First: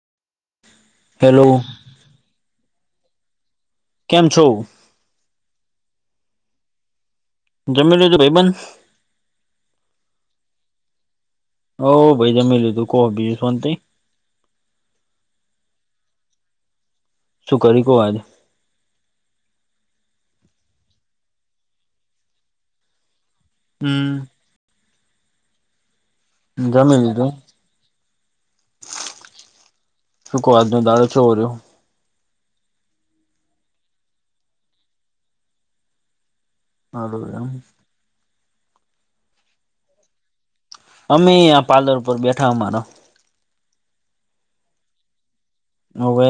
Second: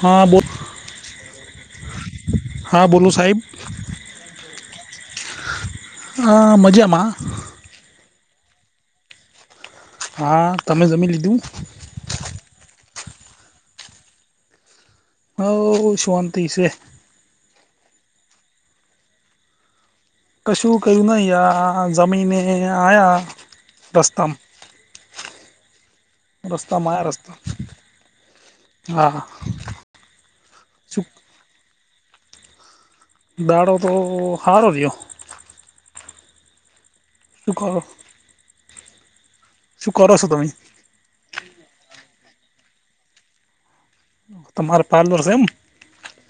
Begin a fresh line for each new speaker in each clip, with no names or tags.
હા બોલ
હેલો
હા બોલો સાહેબ
કેમ છો
અ મજામાં
જમી લીધું ભાઈ બંધ
હા તમે જમી લીધું
ઓ ભાઈ જમી લીઘુ બુજુ કો
એવ શકતી છે.
શુકરીયુ આજે
કશું ક્યું નહી આયા જમીને આયા
હમ
રસ્તામાં રસ્તા
જમી
માયા
લીધું
રસ્તા હા
શું કો આજ નો દાડો
શું
કેવો રહ્યો
દાડો તો હારો રહ્યો શું
[inaudible]
કરો શું કરો છો તમે
અમે આ પાર્લર ઉપર બેઠા અમારા
તમારે પાર્લર છે એમ
અવે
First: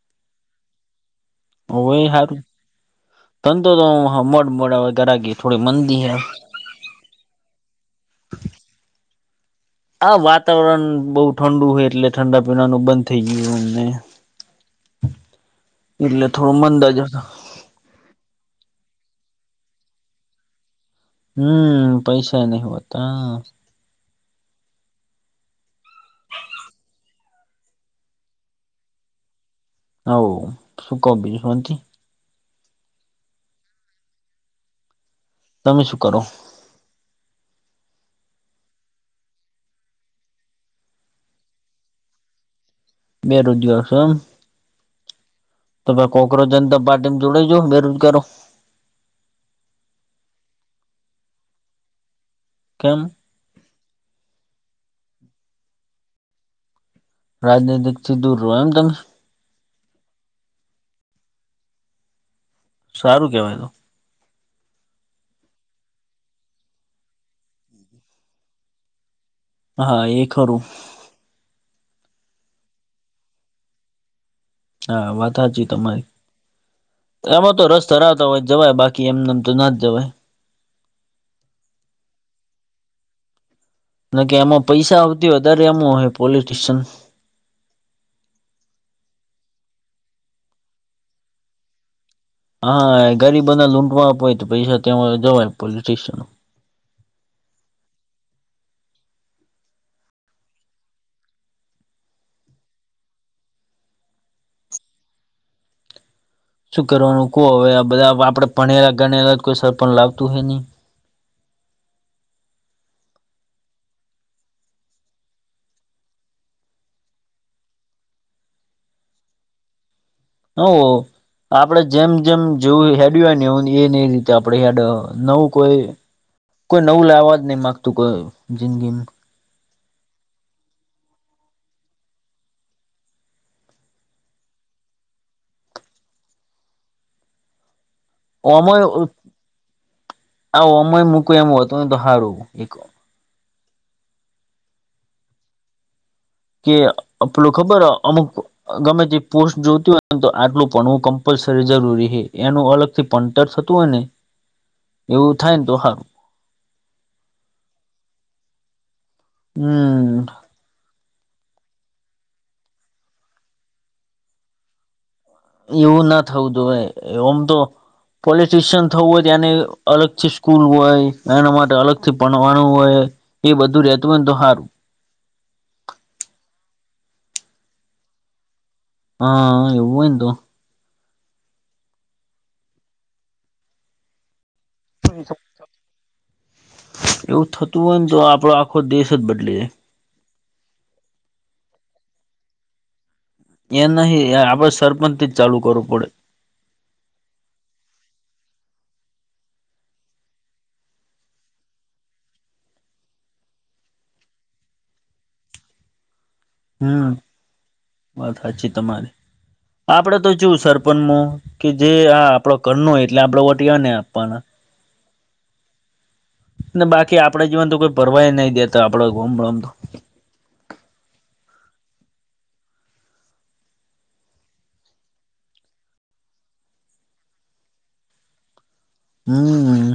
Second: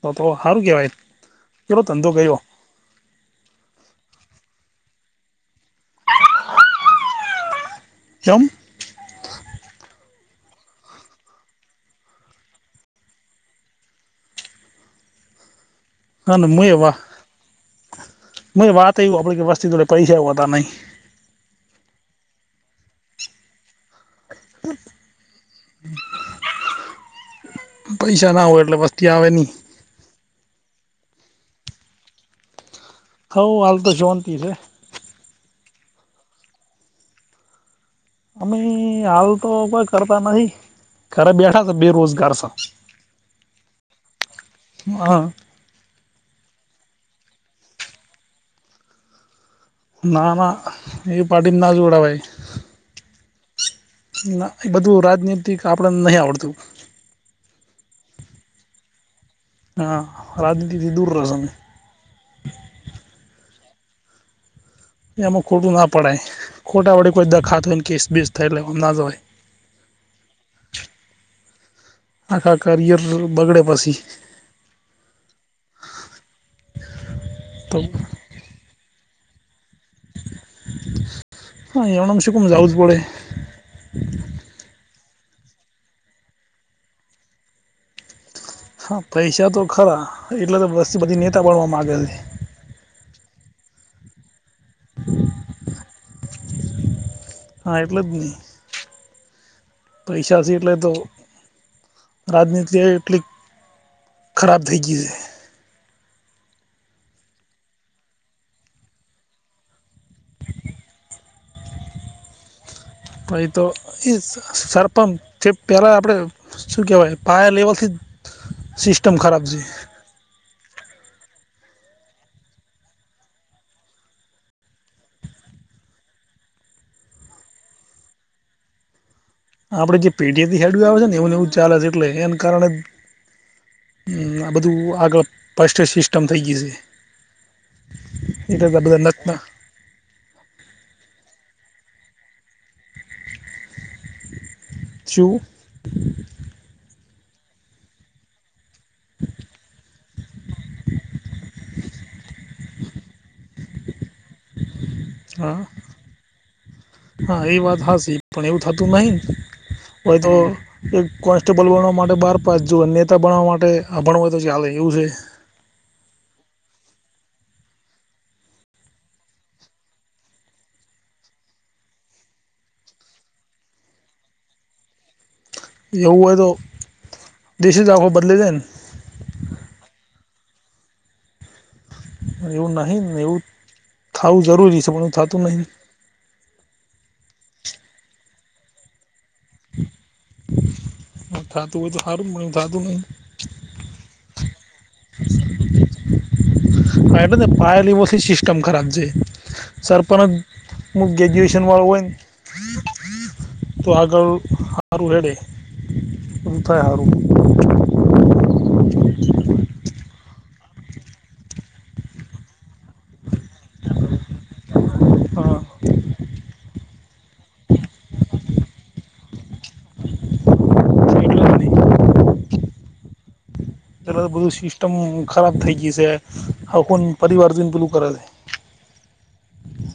તો તો સારું કેવાય
હવે
ધંધો
હારું
કરયો
[unintelligible]
ચમ
આ વાતાવરણ બો ઠંડુ હોય એટલે ઠંડા પીણાનું બંધ થઇ ગયું અમને
[inaudible]
એટલે થોડું મંદા જ
[unintelligible]
હમ પૈસા નઈ હોતા
[inaudible] પૈસા ના હોય એટલે વસ્તી આવે ની
[unintelligible]
[unintelligible]
તમે શું કરો
અમે હાલ તો કઈ કરતા નથી ઘરે બેઠા છે બેરોજગાર સા
બેરોજગાર સો એમ
હા
[unintelligible] કોકરોજ જનતા પાર્ટી જોડાઈ જો બેરોજગારો
ના ના એ પાર્ટીમાં ના જોડાવાય
કેમ
ના એ બધું રાજનેતિક આપડને નહી આવડતું
રાજનૈતિકથી દૂર રહો એમતમે
હા રાજનીતિથી દૂર
સારું કેવાય તો
એમાં ખોટું ના પડાય ખોટા વડે કોઈ દખાત હોય ને કેસ બેસ થય એમ ના જવાય
હા એ ખરું
આખા કરિયરનુ બગડે પછી
હા વાત હાચી તમારી એમાં તો રસ હોય જવાય બાકી એમને એમ તો ના જવાય
હા [unintelligible] જાવું જ પડે
ના કે એમાં પૈસા આવતી વધારે એમ હોય પોલિટશિયન
હા પૈસા તો ખરા એટલે તો બધી નેતા બણવા મામાંગે છે
હા ગરીબો ને લૂંટવા આપ હોય તો પૈસા ત્યા જવાય પોલીસ સ્ટેશન
હા એટલે પૈસે એટલે તો રાજનીતિ એટલી ખરાબ થઈ ગઈ છે
શું કરવાનું કોવો હવે બધા આપડે ભણેલા ગણેલા જ કોઈ સર પણણ લાવતું હોય નહી
પાઈ તો એ સરપંચ છે પહેલાં આપણે શું કહેવાય પાયર લેવલથી જ સિસ્ટમ ખરાબ છે
હવ આપડે જેમ જેમ જેવું હેડ હોય ને એવું એ ન એ રીતે આપડે હેડ નવું કોઈ કોઈ નવું લાવવા જ નહી માગતું કોઈ જિંદગી
આપડે જે પેટી થી હેડવી આવે છે ને એવુંને એવું ચાલે છે એટલે એને કારણે આ બધું આગળ પસ્ટ સિસ્ટમ થઈ ગઈ છે એટલે
ઓમય
તો આ બધા નતના
આ ઓમય મૂક એમ હો ત દહાારું એક
જું
કે પલું ખબર અમુક ગમે તે પોસ્ટ જોતી હોય ને તો આટલું ભણવું કમ્પલસરી જરૂરી છે એનું અલગ થી પટર થતું હોય ને
હ
ઉઠાયને તો હાર
હા એ વાત હા પણ એવું થતું નહી કોય
હમ
તો એક કોન્સ્ટેબલ બણવા માટે બાર પાસ જુ નેતા બણવા માટે ભણવય તો ચાલે એવું છે
એવું ના થવ દું ભવે એમ તો પોલિટિશિયન થવું હોય તો એને અલગ થી સ્કૂલ હોય એના માટે અલગથી ભણવાનું હોય એ બધું ર રહેતું હોયને તો સારું
હય તો દેશ ચ આખો બદલે દેને
હા એવ તો
એવું નહીિ ને એવું થાવું જરૂરી છે પણ હ થતું નહીિ
એવું થતું હોય ને તો આપડો આખો દેશ જ બદલે જાય
હ થતું હોય તો સારું થતું નહીિ
એ નહ આપડે સરપંચ થી જ ચાલુ કરવું પડે
હ એટલે પાય લો મી સિસ્ટેમ ખરાબ છે. સરપંન જ ગ્રેજુએશન વાળું હોય ને. તો આગળ હારું હેડે. બધું થાય સારું
હમ વાત સાચી તમારી. આપડે તો જોવ સરપંચમાં કે જે આ આપડો ઘરનો હોય એટલે આપડ વૉટ અને આપવાના.
હા
બાકી આપડે જીવાન તો કોઈ ભરવાય નહી દેતો આપડો ગમમ તો.
એટલે જ નહીં બધું સિસ્ટમ ખરાબ થઈ ગઈ છે હવે ખોની પરિવાર જોઈ ને પેલું કરે છે.
હમ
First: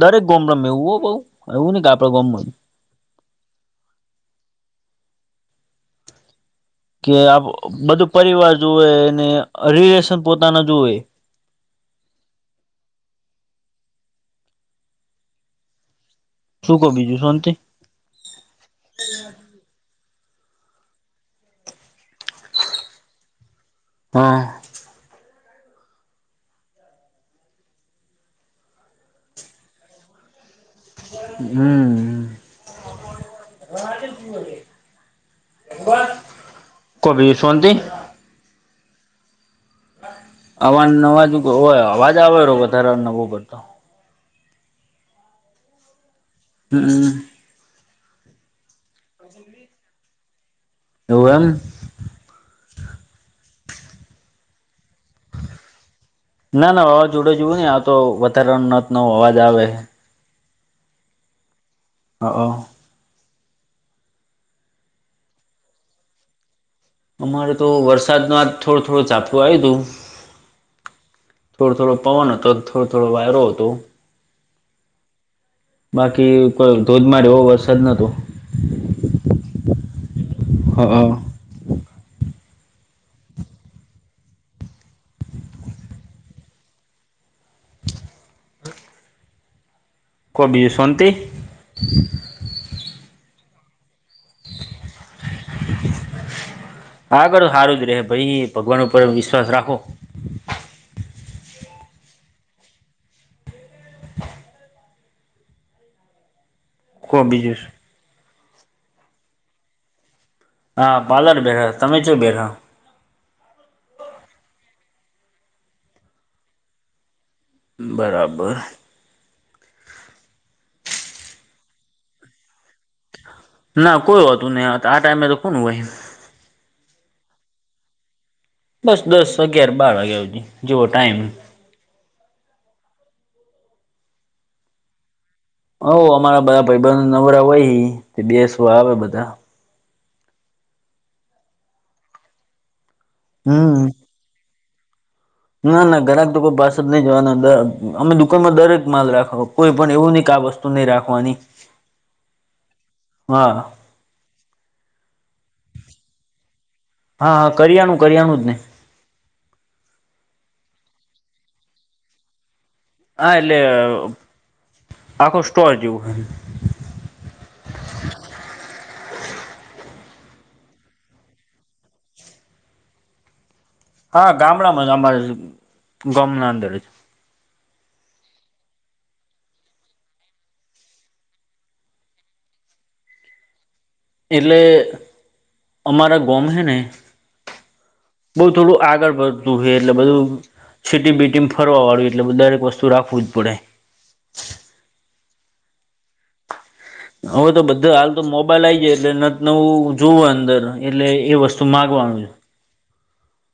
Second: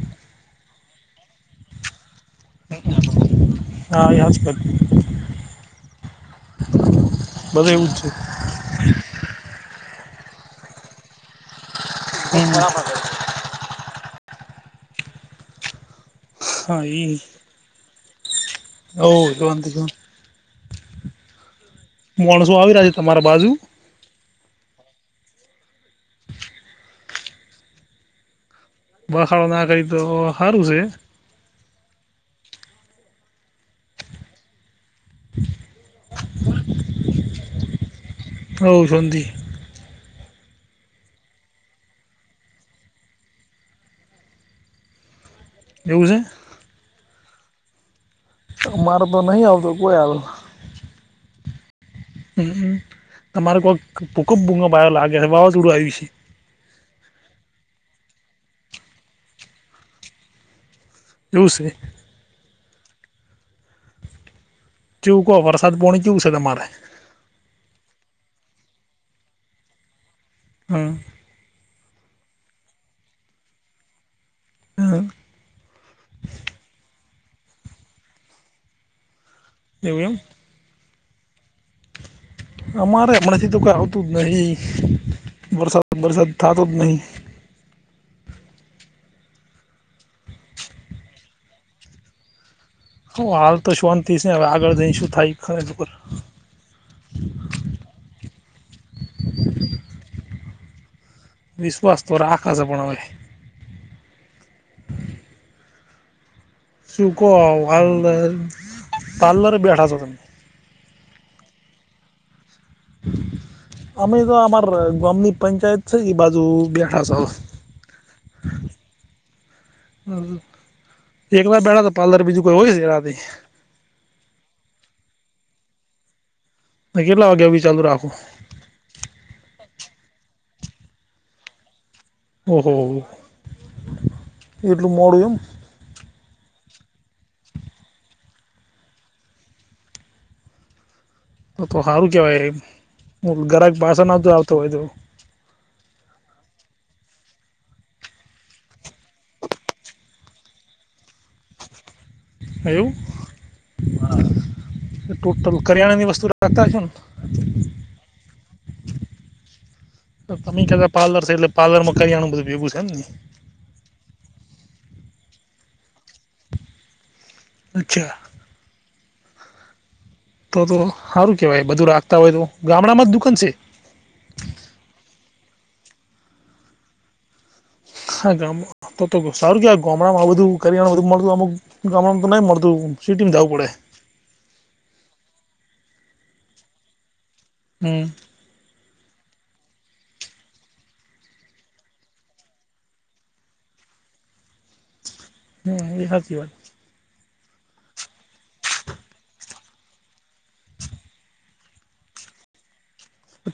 દરેક ગોમડા માં એવું હો બઉ એવું નઈ કે આપડા ગોમમાં જ.
હા એજ કર.
કે આ બધું પરિવાર જોવેએ અને રિલેશન પોતાના જોવે.
હ બરાબર છે.
શું
હા
કો બીજું શોંતી.
હવ શોંતિ જોને. મોણસો આવી રહ્યા છે તમારા બાજુ.
હા.
બખાળો ના કરી તો હારું છે.
હમ હ. કોબી શાંવંતિ?
હોવ શોંતી.
અવા નવાજ હોય અવાજ આવે વધારે નો પડતો.
એવું છે.
હમ.
અ મારે તો નહી આવતો કોઈ હાલ.
હોવે એમ.
હમ તમારે કોક ભૂકપ ભૂકપ આયો લાગે છે વાવાઝોડું આવ્યું છે.
ના ના અવાજ ઉડે જવું નહી આ તો વધારે નત નો અવાજ આવે.
એવું છે.
હહ.
કેવું કહો વરસાદ પોણી કેવું છે તમારે.
અમારે તો વરસાદ નું આ થોડો થોડું ઝાપટું આવ્યું હતું.
હમ.
થોડો થોડો પવન હતો થોડો થોડો વાયરો હતો.
હમ
બાકી કોઈ ધોધમાર એવો વરસાદ નોતો.
એવું એમ.
હ હ.
અમારે હમણાંથી તો કોઈ આવતું જ નહી વરસાદ બરસાદ થતો જ નહીં.
કો બીજું શોંતી.
હ હાલ તો શોંતી સે હવે આગળ જઈ શું થાય ખરી ખબર.
આગળ હારું જ રહે ભઈ ભગવાન ઉપર વિશ્વાસ રાખો.
વિશ્વાસ તો રાખશ પણ હવે.
કો
શુંકો
બીજું
હાલ પાર્લર બેઠા છો તમે.
હા પાર્લર બેઠા તમે ચો બેઠા.
અમે તો અમાર ગામની પંચાયત છે એ બાજુ બેઠા.
બરાબર.
એકલા બેઠા તા પાર્લર બીજું કોઈ હોય છે રાતે.
ના કોઈ હોતું નહી આ ટાઈમે તો કોન હોય.
કેટલા વાગ્યા બી ચાલુ રાખો.
બસ દસ અગિયાર બાર વાગ્યા હુધી જેવો ટાઈમ.
ઓહોહહ એટલું મોડું એમ.
હોવ અમારા બધા ભાઈ બંધો નવરા હોય ઈ બેસવા આવે બધા.
તો તો હારું કહેવાય હું ગરાક
હમ
પાછો નહોતતો આવતો હોય તો.
ના ના ઘરાક તોઈ પાસે જ નહી જવાના અમે દુકાનમાં દરેક માલ રાખો કોઈ પણ એવું નં ક આ વસ્તુ નહી રાખવાની
એવું
હા
ટોટલ કરિયાણાની વસ્તુ રાખતા છો ને
હા હા કરિયાનું કરિયાનું જ નહી
તો તમે કતા પાર્લર છે એટલે પ્લરમાં કરી આનું બધું ભેગું છે ને
હા એટલે આખો સ્ટોર જેવું હ
અચ્છા તો તો સારું કેહેવાય બધું રાખતા હોય તો ગામડામાં જ દુકાન છે.
હા ગામડામાં જ અમારા ગામના અંદર જ
હા ગામ તો સારું ગામડામાં બું કરી બધું મળતુંમક ગામ તો નઈ મળતું સિટી જવું પડે
એટલે અમારા ગમે ને
હમ
બઉુ થોડું આગળ વધતું હ એટલે બધું સીટી બીટી ફરવા વાળું એટલે દરેક વસ્તુ રાખવું જ પડે
[unintelligible] હ એ હાચી વાત
હવે તો બધા હાલ તો મોબાઈલ આવી જાય એટલે ન નવું જોુવું અંદર એટલે એ વસ્તુ માગવાનું છે.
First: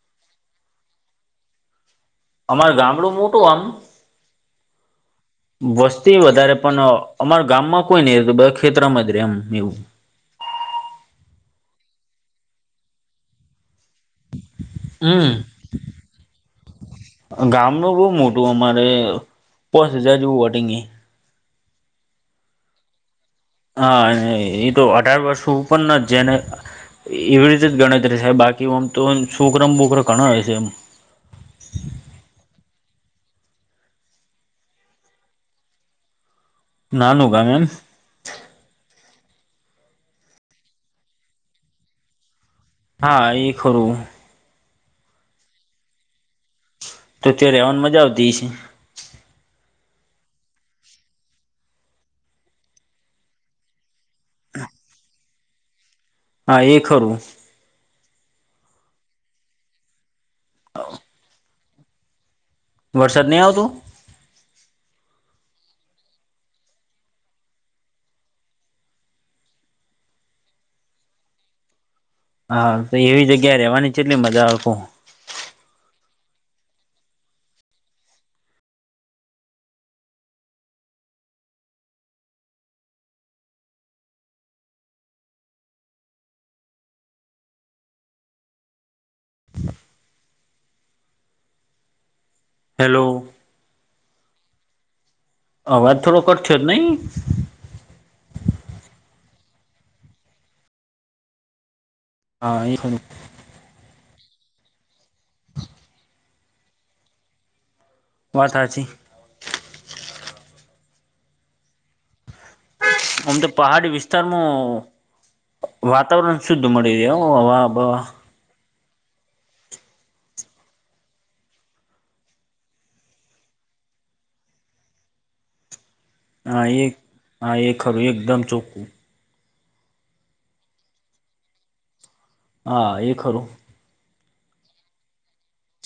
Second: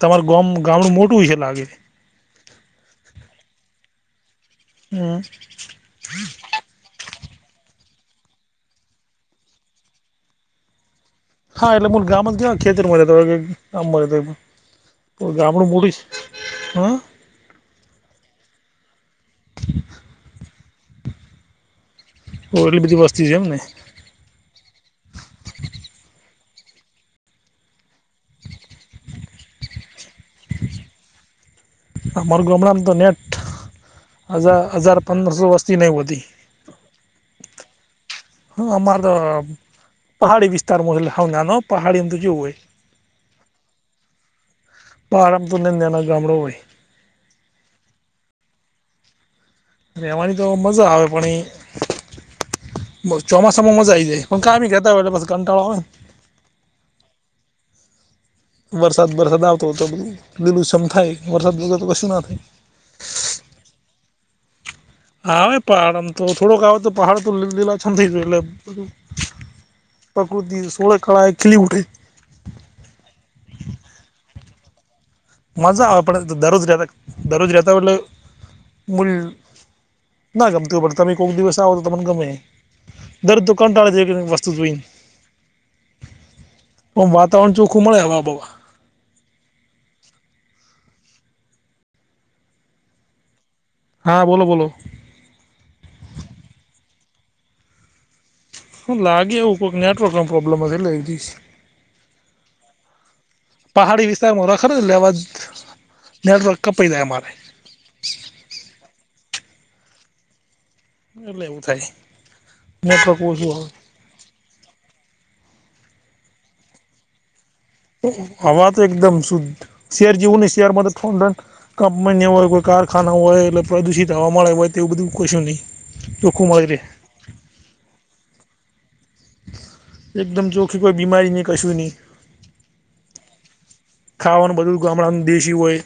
તમારું ગમ ગામડું મોટું છે લાગે
અમાર ગામડું મોટું આમ
હમ
વસ્તી વધારે પણ અમારા ગામમાં કોઈ નઈ તો બે ખેતરમાં જ રેમ એવું
હા એટલે મું ગામમાં ક ખેતર મળામ
હમ
ગામડું મૂડીશ હ
ગામ ન બહુ મોટું અમારે પોસ હજાર જેવું વોટિંગ એ
ઓ એટલી બધી વસ્તી છેમ ને
હા એ તો અઢાર વર્ષું ઉપ જેને એવી રીતે જ ગણતરી છે બાકી આમ તો શુક્રમ બુકરો ઘણા હોય છે એમ
આ મારગું હમણાંને તો નેટ હજાર હજાર પંદરસો વસ્તી નહીં હોતી
નાનુગા મેમ
હ અમારે તો પહાડી વિસ્તારમાં હાવના ન પહાડીમ તો જોવું હોય
હા એ ખરું
પારમ તુને દેના ગામડ હોય
તો ત્યાં રહેવાની મજા આવતી છે.
રહેવાની તો મજા આવે પણ એ ચોમાસામાં મજા આવી જાય પણ કામ બી કેતા વટ બસ કંટાળો
હા એ ખરું
વરસાદ વરસાદ આવતો તો બધું લીલું કમ થાય વરસાદ વરસ તો કશું ના થાય
વરસાદ નહી આવતો
હા પહાડમ તો થોડોક આવે તો પહાડ તો લી લીલા છ થ એટલે બધું પ્રકૃતિ સોળ કળ ખીલી ઉઠે
હા તો એવી જગ્યા રવાની કેટલી મજા આવ
મજા આવે પણ દરરોજ રહેતા દરરોજ રહેતા વલો મૂલ ના ગમતી ખબર તમે કોઈક દિવસ આવો તો તમને ગમે દર દુકાનટાળ જે બી હોય વસ્તુ જોઈને પણ વાતાવરણ ચોખ્ખું મળે હવા બવા.
હેલો.
હા, બોલો બોલો.
અવાજ થોડો કટ થ્યો નહી?
હું, લાગે એવું કોક નેટવર્ક મા પ્રોબ્લેમ હશે, એટલે ઇજીસી
હા એ ખ
પહાડી વિસ્તારમાં રખર લેવા નનેડ ર કપઈાય મારે
વાથ છે
એ લવું થાય નેટવર્ક
આમ તો
ઓછું
પહાડી વિસ્તાર તારમ વાતાવરણ શુદ્ધ મળી દ હવા
હવા તો એકદમ શુદ્ધ શેર જીવું નહી શેરમાં થઠોંન કંપન હોય કોઈ કારખાના હોય એટલે પ્રદૂષિત હવા મળે હોય તેવું બધું કશું નહીં ચોખ્ખું મળી
હા
રહે
એ હા એ ખર એકદમ ચોખ્ખું
એકદમ ચોખી કોઈ બીમારી નહીં કશું નહીં
હા એ ખરું
ખાવાનું બધું ગામડાનું દેશી હોય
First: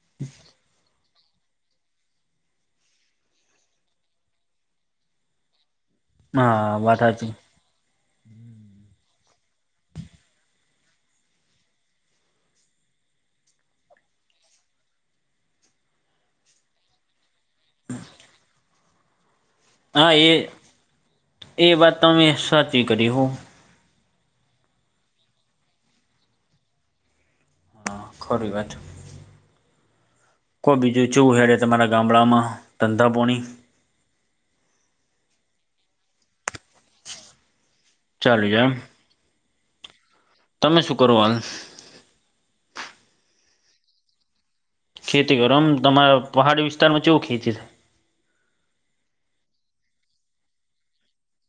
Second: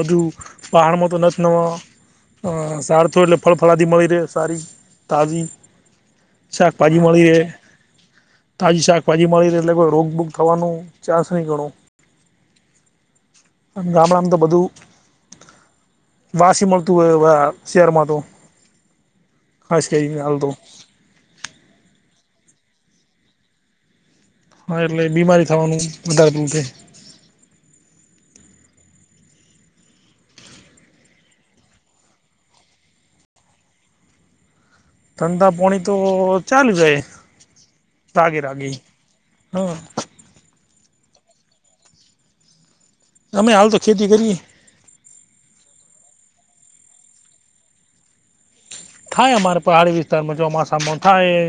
બધું પહાડમાં તો નથી ન સારથો એટલે ફળ ફળાથી મળી રહે સારી તાજી સાખ
હા વાત હાચી
પંજજીમાળીરે તાજી શાકભાજી મળી રહે એટલે કોઈ રોગ બોગ થવાનું ચાન્સ નહીં ઘણું ગામડામાં તો બધું વાસી મળતું હોય એવા શરમાં તો ખાસ
હા
કરીને
એ
હાલ તો
એ વાત તમે સાચી કરી હો
હા એટલે બીમારી થવાનું વધારેલું છે
ખોર વા કોઈ બીજું ચું હયાર તમારા ગામડામાં ધંધાપોણી
ધઠંધા પાણી તો ચાલુ જાય રાગે
ચાલુ છે
રાગી
એમ
હમ
તમે શું કરો હાલ
દમમે હાલતો તો ખેતી કરી
ખેતી કરો આમ તમારા પહાડી વિસ્તારમાં કેવું ખેતી થાય
થાય અમારે પહાડી વિસ્તારમાં ચોમાસામાં થાય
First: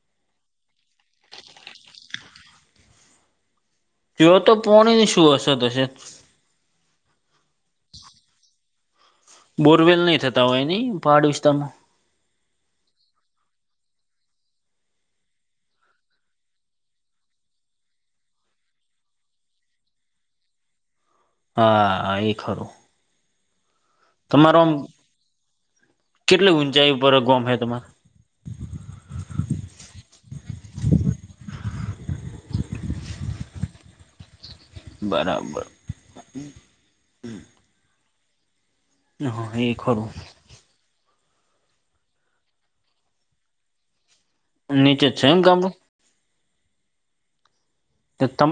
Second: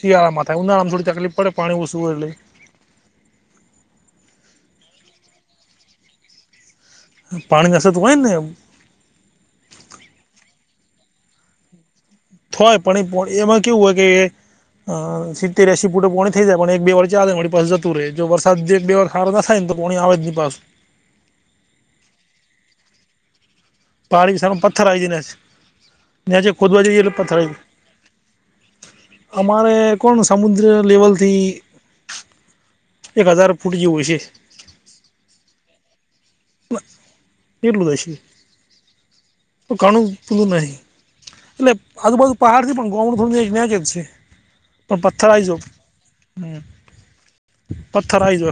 શિયાળા થાય ઉનાળામાં થડી તકફ પડે પાણી ઓછુંય એટલે
જો તો પોણી ની શું અસર હશે
પાણી જ અસર તોય ને
બોરવેલ નહી થતા હોય નની પહાડ વિસ્તારમાં
થય પણ એ એમાં કેવું હોય કે અ સિત્તેર્યાસી ફૂટ પ પોર્ણ થઈ જાય પણ એક બે વરથી આગંદવાડી પાસે જતું રહેે જો વરસાદ એક બે વાર ાર ના થાયને તો કોણી આવે જની પા
હા એ ખરું
પાડી સામે
તમારો આમ
પથ્થર આવી જાય નેચ નેચે
કેટલી
કોુદવા
ઊંચાઈ
જઈટ
ઉપર
પથ્થર
ગોમ
આવી
હે
ગાય
તમારે
અમારે કોણ સમુદ્ર લેવલથી એક હજાર ફૂટ જેવું છે
બરાબર
પટ લું દશી
હ એ
તો કાણું
ખરું
પલું નહી એટલે આજુબાજુ પહાડથી પણ ઘઉંનું થોડું નં એક ન્યાક જ છે પણ
નીચે જ છે
પથ્થર
એમ
આવી જા
ગામડું
હમ પથર આવી જ
તમા